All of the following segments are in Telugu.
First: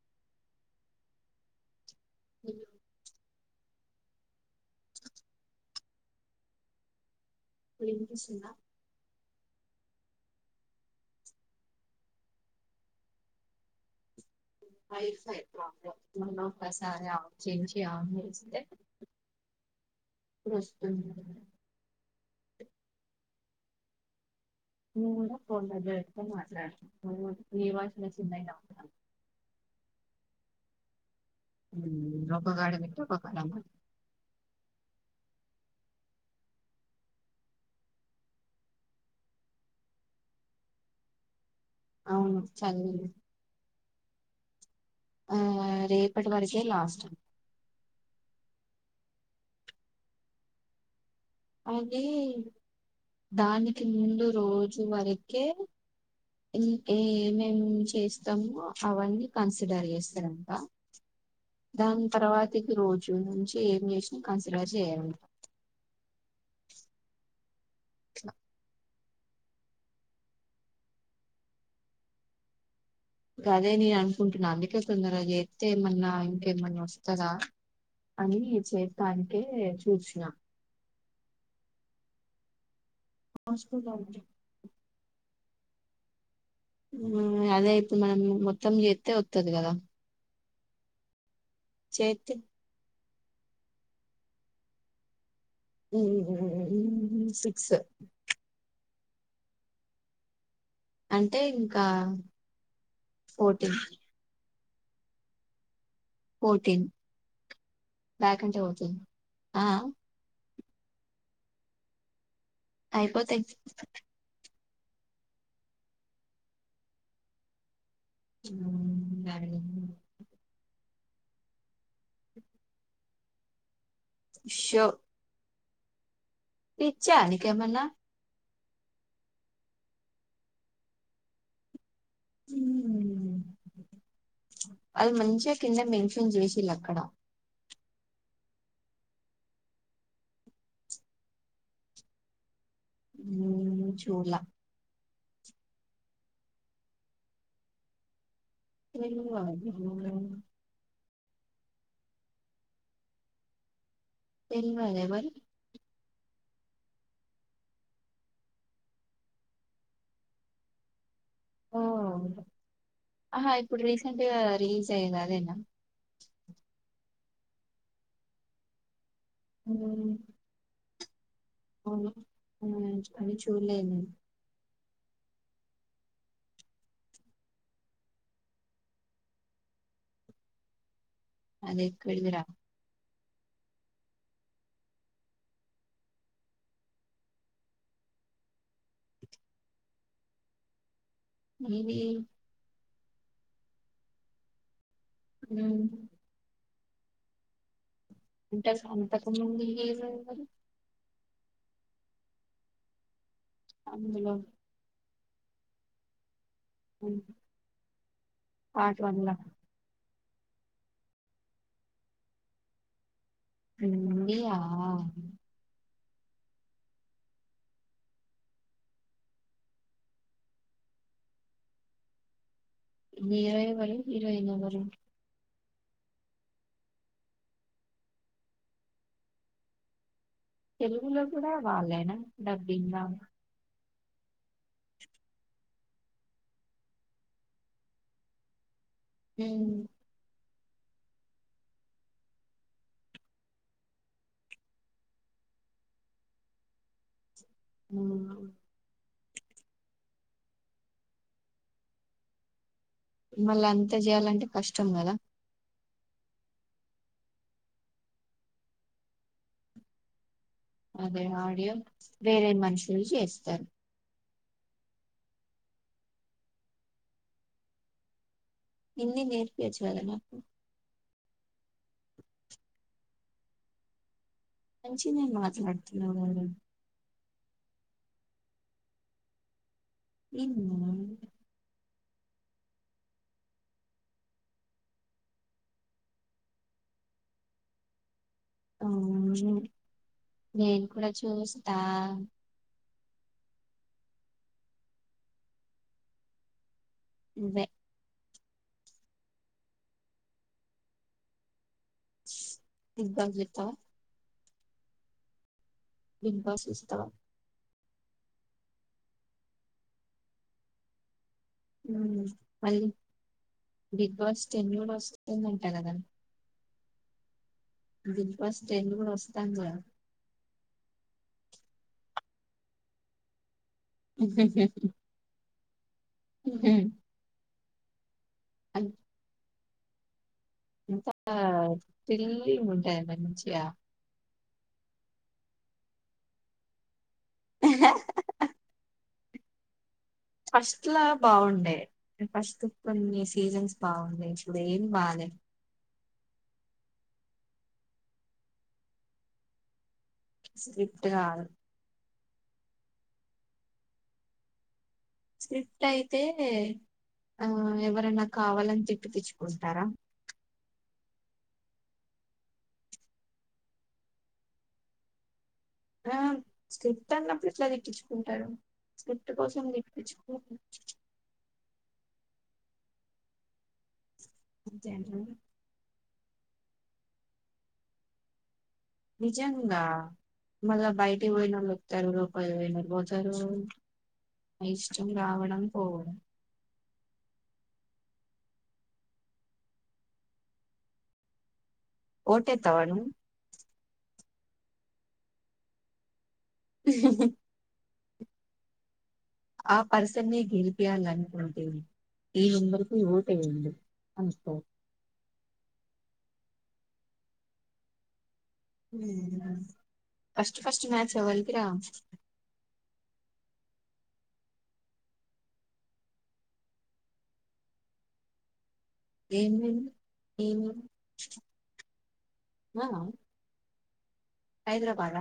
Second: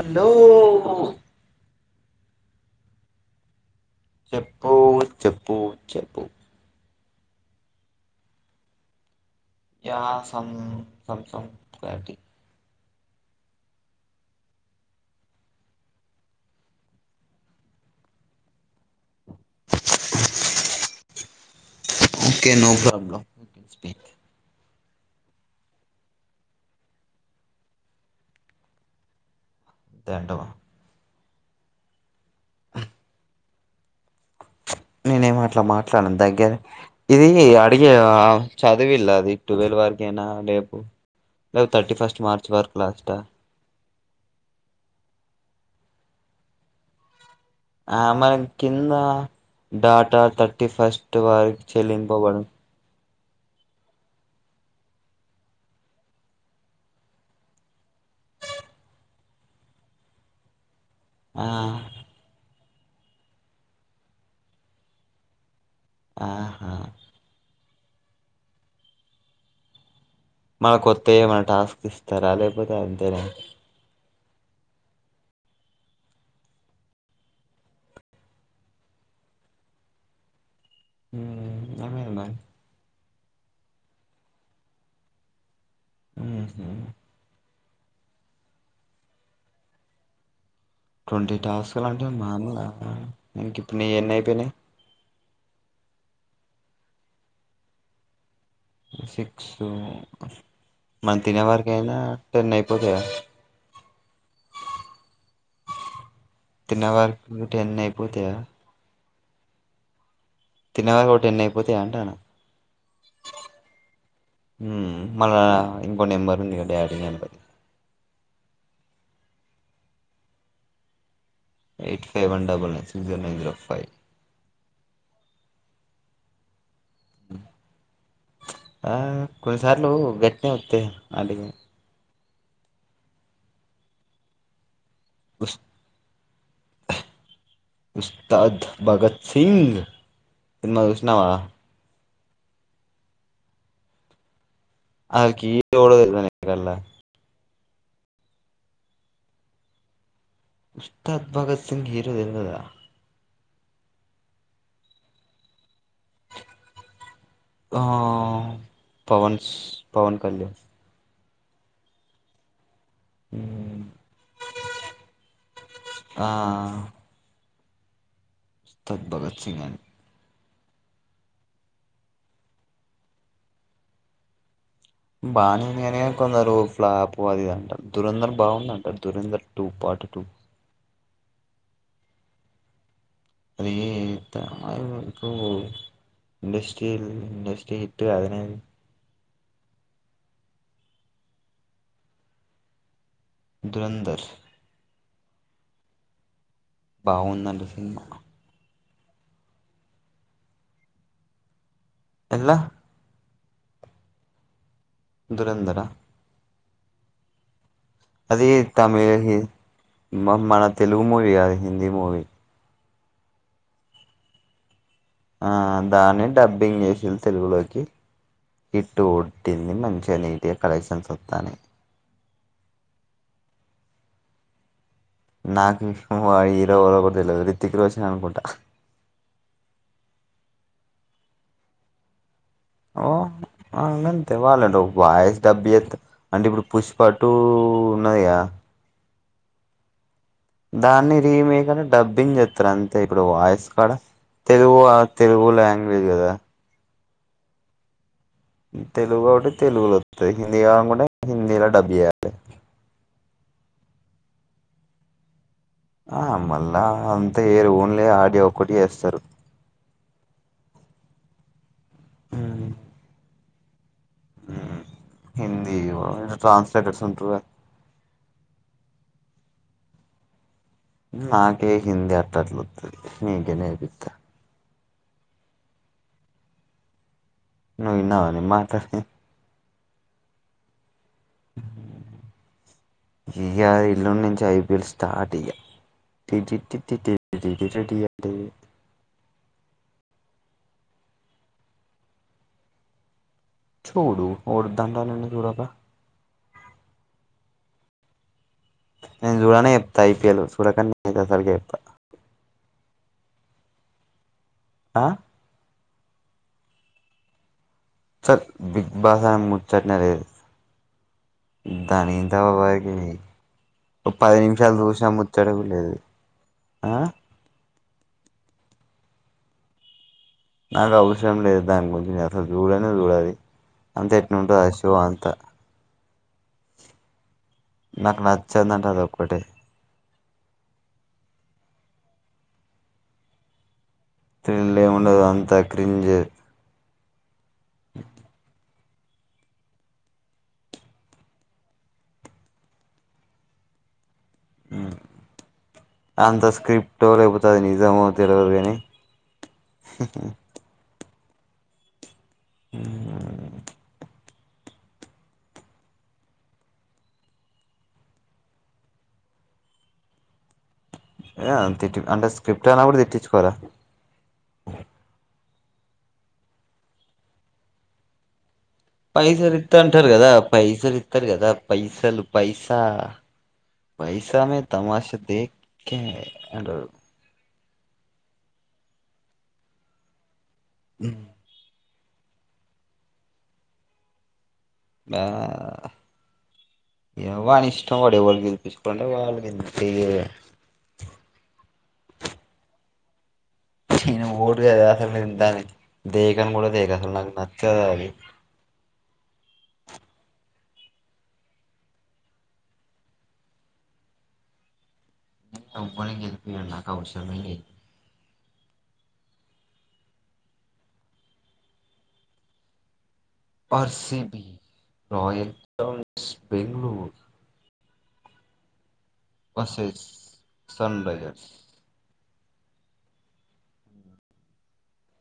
హలో అ చెప్పు చెప్పు చెప్పు వినిపిస్తుందా యా సం సం క్లారిటీ రైట్ సైడ్ ప్రాబ్లం ఒకసారి ఆఫ్ చేసి ఆన్ చేస్తే వస్తు ఓకే స్పీక్ ఫోన్ దగ్గర పెట్టుకొని మాట్లాడాతము నీ వాయిస్ చిన్నగా వినపడుతుంది. అంటావా రపకాడ బట్ ర ఒక గడమా [unintelligible] నేనేమి అట్లా మాట్లాడను దగ్గర ఇది అడిగే చదివిల్లా అది ట్వెల్వ్ వారికి నా రేపు రేపు థర్టీ ఫస్ట్ అవును మార్చ్ వరకు చదివింది లాస్ట్ ఆ రేపటి వరకే లాస్ట్ ఆమెరాన్ కింద డాటా థర్టీ ఫస్ట్ వ అది చెల్లింపబడవు. దానికి ముందు రోజు వరకే ఇంకే ఏమేం చేస్తాము అవన్నీ కన్సిడర్ చేస్తాడంట ఆ దాని తర్వాతకి రోజు నుంచి ఏమి చేసిన కన్సిడర్ చేయారూ అట ఆహా [inaudible] మన కొత్త ఏమన టాస్క్ ఇస్తారా లేకపోతే అ గాదే నేను అనుకుంటున్నా అందుకే తోదర ఎస్త ఏమన్నా ఇంకేమన్నా ఓస్తందా అని చేయానికే చూసినా [unintelligible] ఆస్కు ఉమ్ అదే ఈప్ మనం మొత్తం జెతే ఓతది కదా ట్వంటీ టాస్క్ అంటే చేస్తే మామూల ఈ నీ ఎన్ని అయిపోయినాయి స్ స్ సిక్స్ మన్ అంటే తినే ఇంకా వరకైయినా టెన్ అయిపోతాయా ఫోర్టీన్ ఫోర్టీన్ తినే వరకు టెన్ అయిపోతాయా బ్యాక్ అంటే ఓకే ఆ తినేవాళ ఒకటి ఎన్ని అయిపోతా అంట అయిపోత్తే ఉమ్ మళ్ళా ఇంకో నెంబర్ ఉంది daddy um daddy eight five one double nine సిస్ జీరో నైన్ జీరో ఫైవ్ షో పిచ్చా నీకెమన్నా అ కొన్నిసార్లు గట్నే ఓతయి అడి చ్ అళ్ది మంచిగా ఉస్ కింద మెన్షన్ జేషిలక్కడ ఉస్తాద్ భగత్ సింగ్ సినిమా చూసినవా ఉమ్ చూడ్ ల అ కీోడు వరునేలా తె తత్ భగత్ సింగ్ హీరో ఎదా తెల్ వాే బరి ఏమో పవన్స్ పవన్ కళ్యాణ్ హుహుమ్ ఆహా ఇప్పుడు రీసెంట్గా రిలీజ్ అయ్యేది అదేనా ఆ స్తాగ్ దగవే [unintelligible] అవు అని చూడలేన్ నేను బాగానేవుంది కాని కొందరు ఫ్లాప్ అదిదింటారు. దురంధర బాగుందంటారు దురంధం టూ ప పట్టుకు అదేక్కడిదిరా అది ఏత్తరు ఇప్పు ఇంండస్ట్రిల్ ఇండస్ట్రీ హిట్ అద నేనేం ధంధర్ [unintelligible] బాగుందండి సినిమా ఉంటది సంతకు ముందు ఎలా అందులో దురంధరా అవు అది తమిళ హ మ మన తెలుగు మూవీ అది హిందీ మూవీ. ఇయా ఆ దాన్ని డబ్బింగ్ చేసది తెలుగులోకి హిట్టు ఒడ్టింది మంచిగా నీట్గా కలెక్షన్స్ వస్తాను నిరోయవరి నిరోయినా బర నాకు హీరో ఒకర ఒకరు తెలియదు రితిక్ రోజు అనుకుంటా తెలువులో కూడా వాళ్ళేనా డబ్బింగ్ వు అంతే వాళ్ళండి వాయిస్ డబ్బు చేస్తా అంటే ఇప్పుడు పుష్పటు ఉన్నదిగా హ దాన్ని రీమేక్ అని డబ్బింగ్ చేస్తారు అంతే ఇప్పుడు వాయిస్ కూడా తెలుగు తెలుగు లాంగ్వేజ్ కదా ఉ తెలుగు ఒకటి తెలుగులో వస్తుంది హిందీ కానుకుంటడా హిందీలా డబ్బు చేయాలి మళ్ళ అంతా చేయాలంటే కష్టం కదా ఆ మళ్ళా అంతా ఏరు ఓన్లే ఆడియో ఒకటి వస్తారు అదే ఆడియో వేరే మనుషులు చేస్తారు హిందీ ట్రాన్స్లేటర్స్ ఉంటే ఇన్ని నేర్పిచ్చువాాల నాకు నాే హిందీ అర్ట ఆడ్లుతుది నీగేనే బిత్త మంచి నేను మాట్లాడుతున్నా వాళు ను ఇనావాని మాట ఉ ఈఆర్ ఇల్లుడి నుంచి ఐపిఎల్ స్టార్ట్్యా టి అ అవు నేను కూడా చూస్తా చూడు ఓడు దడాాలన్న చూడబ వెే నేను చూడనే చెప్తా ఐపీఎల్ చూడక అసలుకి చెప్ా ఇ బాత ఆ బకాస్స్తతవా సర్ బిగ్ బాస్ అనే ముచ్చట్న లేదు దని ఉమ్, మళ్ళీ దవాబకి బిగ్ బాస్ టెన్ూ కూడా వస్తుస్తుందంటా కదా లేదు ఆ దల్పాస్ స్టెండ్ లో వస్తా మ నాకు అవసరం లేదు దాని గురించి నేను అసలు చూడనే చూడాలి అంత ఎట్ ఉంటంది ఆ షో అంతా నాకు నచ్చందంట అది ఒక్కటిే ఎంత పెల్లి ఉంటాయి మ మంచిగా తళ్ళ్ళ ఏముండదు అంతా అ క్రింజ ఫస్ట్ లా బాగుండే ఫస్ట్ కొన్ని సీజన్స్ బాగుండే ఇప్పుడేం బాల అంత స్క్రిప్టో లేకపోతే అది నిజమో తెలియదు కాని స్్రిప్ట్ కాల్ స్క్రిప్ట్ అయితే ఆ ఎవరైనా కావాలని తిప్పి పచ్చుకుంటారా యా తిట్టు అంటే స్క్రిప్ట్ అయినప్పుడు తిట్టించుకోరా. ఆ స్క్రిప్ట్ అన్నప్పుడు ఇట్లా తిట్టిచుకుంటారు. పైసల్ రిత్తంటారు కదా పైసలు ఇత్తరు కదా పైసలు. పైసా పైసా మే అంతే తమాషా అండి డెక్ కే అంటరూ నిజంగా మళ్ళ బయటి పోయినోలు తరు రపాయినవతరు. ఇష్టం రావడం పోవడం. ఎవని ఇష్టం పడే వాళ్ళకి గెలిపించుకోంటే వాళ్ళుకిి. ఓటు యాతవ నువ్వు దీనమ్మ ఓట్ కాదు అసలు దేఖను కూడా దేఖను అసలు నచ్చదు అది. ఆ పర్సని గెరిపియాలనుకుంటే ఈ ఉందర్కి ఓటు వేయండి అంతే ఎవడిని గెలిపియాను నాకు అవసరమే లేదు. హ్మ్మ్ ఫస్ట్ ఫస్ట్ మచ్ ఏవలికిరా R C B, royal చాలంస్ Bengaluru ఏం వర్సెస్ ఏమీ సన్ రైజర్స్ ఆ హైదరాబాద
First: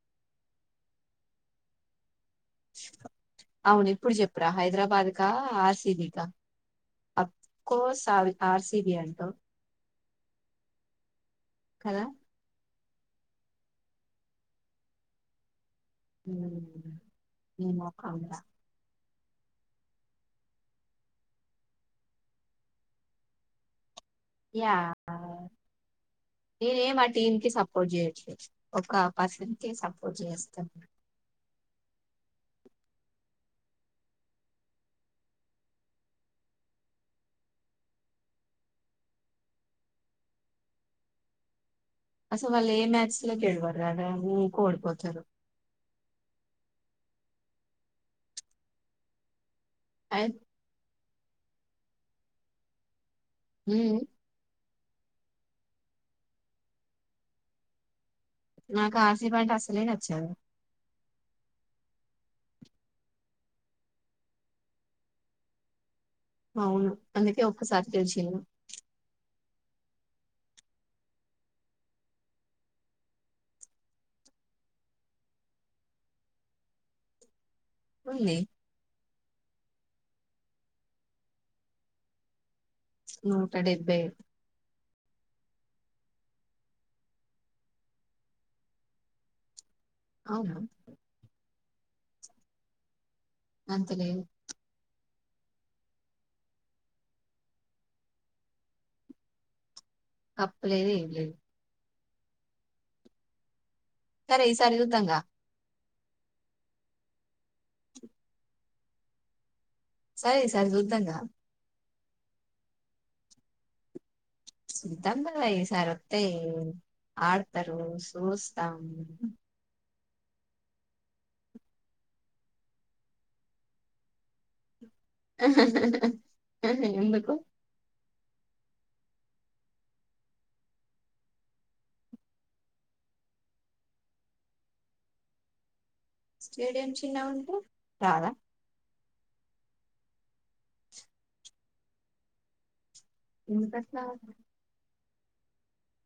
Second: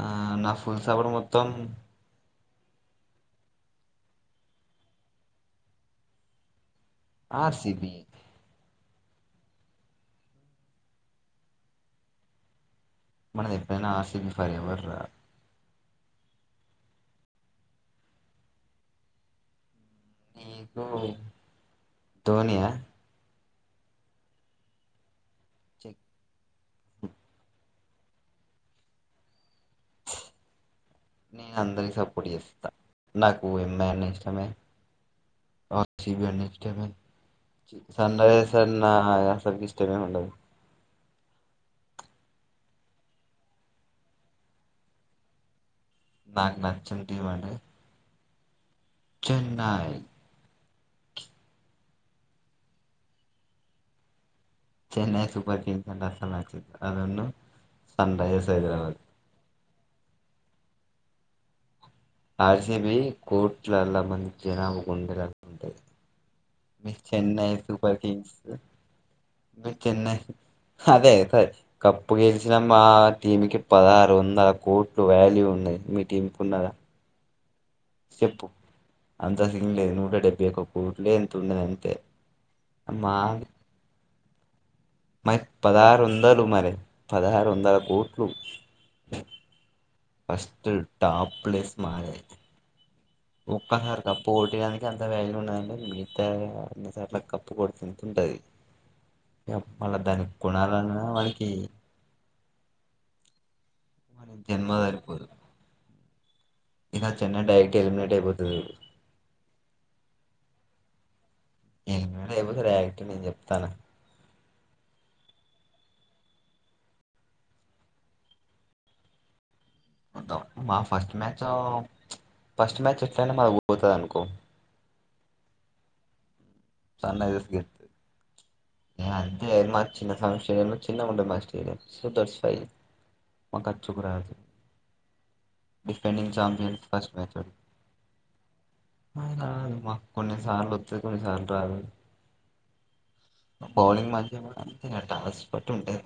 ఆ నా ఫుల్ సపోర్ట్ మొత్తం అవును ఇప్పుడు చెప్పరా హైదరాబాద్ క, ఆర్ సి బి క ఆర్సిబి ఆఫీసర్స్ అది ఆర్ సి బి అంటావు కదా మనది ఎప్పుడేనా ఆర్ సి బి ఫరెవర్ రా హ్మ్ నీ మొఖం రా నీకు ధోనియా. య్యా చెక్. నేనే మా టీంకి సపోర్ పోర్ట్ చేయటలే ఒక పర్సన్ కి సపోర్ట్ చేస్తాను నేను అందరికి సపోర్ట్ చేస్తా నక్ ఉమెన్ ఇష్టమే ఆర్ సి బి ఇష్టమే సన్ రైసెస్ అన్న అసలకి ఇష్టమే ఉండదు. అసలు వాళ్ళు ఏ మ్యాచ్ లో గెల్లవారు రారా ఊకో ఓడిపోతారు. నాకు నచ్చని టీం అదే చెన్నయ్ అయ్ ఉహ్మ్మ్ చెన్నై సూపర్ కింగ్స్ అంటే అసల నచ్చదు అదను. నాకు ఆర్ సి బి అంటే అసలే నచ్చదు. ఆర్ సి బి, కోట్లల మంది జనాభా గుండెలా ఉంటాయి. అవును మీ అందుకే చెన్నై ఒక్కసారి సూపర్ కింగ్స్, గెలిచింది మీ చెన్నై. అదే సరే కప్పు గెలిచిన మా టీంకిి పదహారు వందల కోట్లు వాల్యూ ఉన్ లేర్ మీ టీం కి ఉన్నారా. ఉంది చెప్పు అంతా సీన్ లే నూట డెబ్భై ఒక్క కోట్లే ఎంతో ఉన్నదే అంతే మా నూట డెబ్బై. మరి పదహారు వందలు, మరి పదహారు వందల కోట్లు. అవును ఫస్ట్ టాప్ ప్లేస్ మాదే ఒక్క అంత సారి కప్ లేదు కొట్టేడానికే అంత్ ఎంత వాల్యూ ఉన్నదంటే మిగతా అన్ని సార్లు కప్పు కొడితే అంత ఉంటది. మళ్ళ దానికి కప్పు లేదు కొనాలన్నా ఏం లేదు వాడికి. మరో సరే ఈసారి జన్మలో చూద్దాంగా సరిపోదు. ఇక చెన్నై డైరెక్ట్ ఎలిమినేట్ అయిపోతది సరే ఈ సారి చూద్దాంగా ఎ రపు సార్ యాక్ట్ నేను చెప్తానా సితబల ఈ సారి వస్తాయి ఆడతరు చూస్తాము మా ఫస్ట్ మ్యాచ్ ఫస్ట్ మ్యాచ్ ఎట్లనే మాది పోతుంది అనుకో సన్ ఎందుకు రైజర్స్ గెలుత్తది అంతే చిన్న చిన్న స్టేడియం ఉంటది సో థాట్స్ వై మాకుచ్చుకు రాదు [inaudible] [inaudible] డిఫెండింగ్ చాంపియన్ స్టేడియం ఫస్ట్ చిన్నగా మ్యాచ్లో ఉంటే రాదా అయిన మాకు కొన్నిసార్లు వస్తాది కొన్నిసార్లు రాదు ఎందుకట్లా బౌళింగ్ మాధ్యట్ట ఇంకా టాస్క్ బట్టి ఉంటది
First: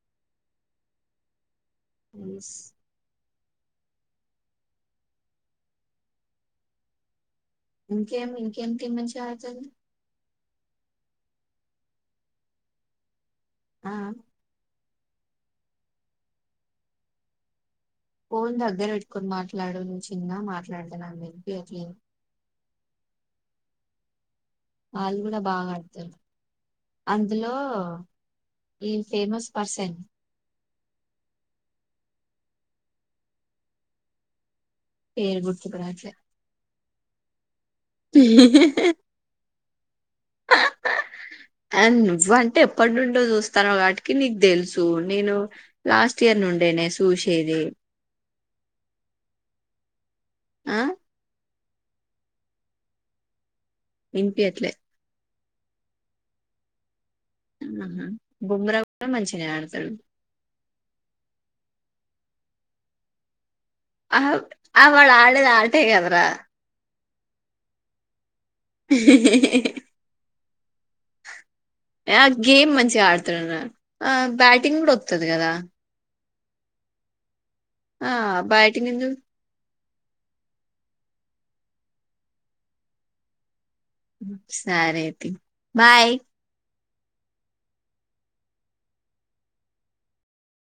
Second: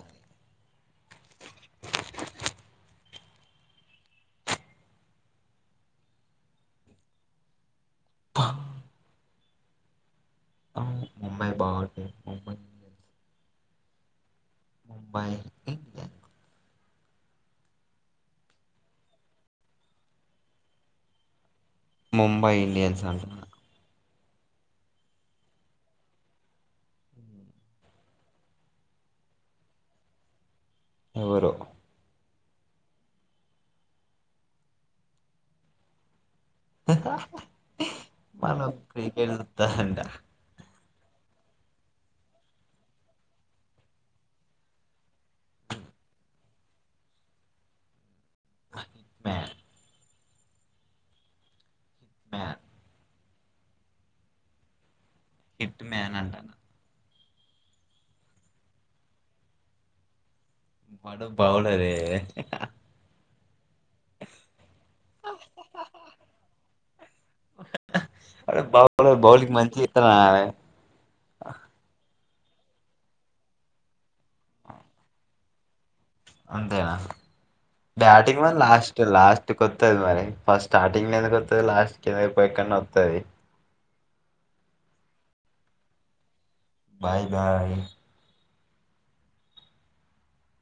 అ ఇంకేం ఇంకేమి మంచిగా ఆడుతారు ముంబై బాగా ఆడతాది ముంబై ఆ ముంబై ఇండియా [inaudible] ఫోన్ దగ్గర పెట్టుకొని మాట్లాడు నువ్వు చిన్నగా మాట్లాడతంతే వినిపియట్లేదు [inaudible] వాళ్ళు కూడా బాగా ఆడుతరూ అందులో ఈ ఫేమస్ పర్సన్ ఎవరు పేరు గుర్తుకు రావట్లే మళ క్రికెట్ ద అడా [inaudible] అండ్ నువ్వ అంటే ఎప్పటి నుండో చూస్తానో వాటికి నీకు తెలుసు నేను లాస్ట్ ఇయర్ ను ఉండేనే సూషది బ ఆ ఆ వినిపేయర్లే హిట్ మేన్ అంటన్న ఆహా బుమ్రా కూడా మంచినే ఆడతాడు వాడు బౌలర్ ఆ ఆ వాడు ఆడేది ఆటే కదరా అరే బౌ బౌలింగ్ మంచి ఇ ఏ గేమ్ మంచిగా ఆడుతున్నారు ఆ బ్యాటింగ్ కూడా వస్తుది కదా అంతేనా ఆ బ్యాటింగ్ మరి బ్యాటింగ్ లాస్ట్ ఎందుకు లాస్ట్ కొద్ది వస్తుది మరి ఫస్ట్ స్టార్టింగ్ ఎందుకుతుది లాస్ట్ కి పోయ కన్నా వస్తుంది సారే తి బాయ్ బాయ్ బాయ్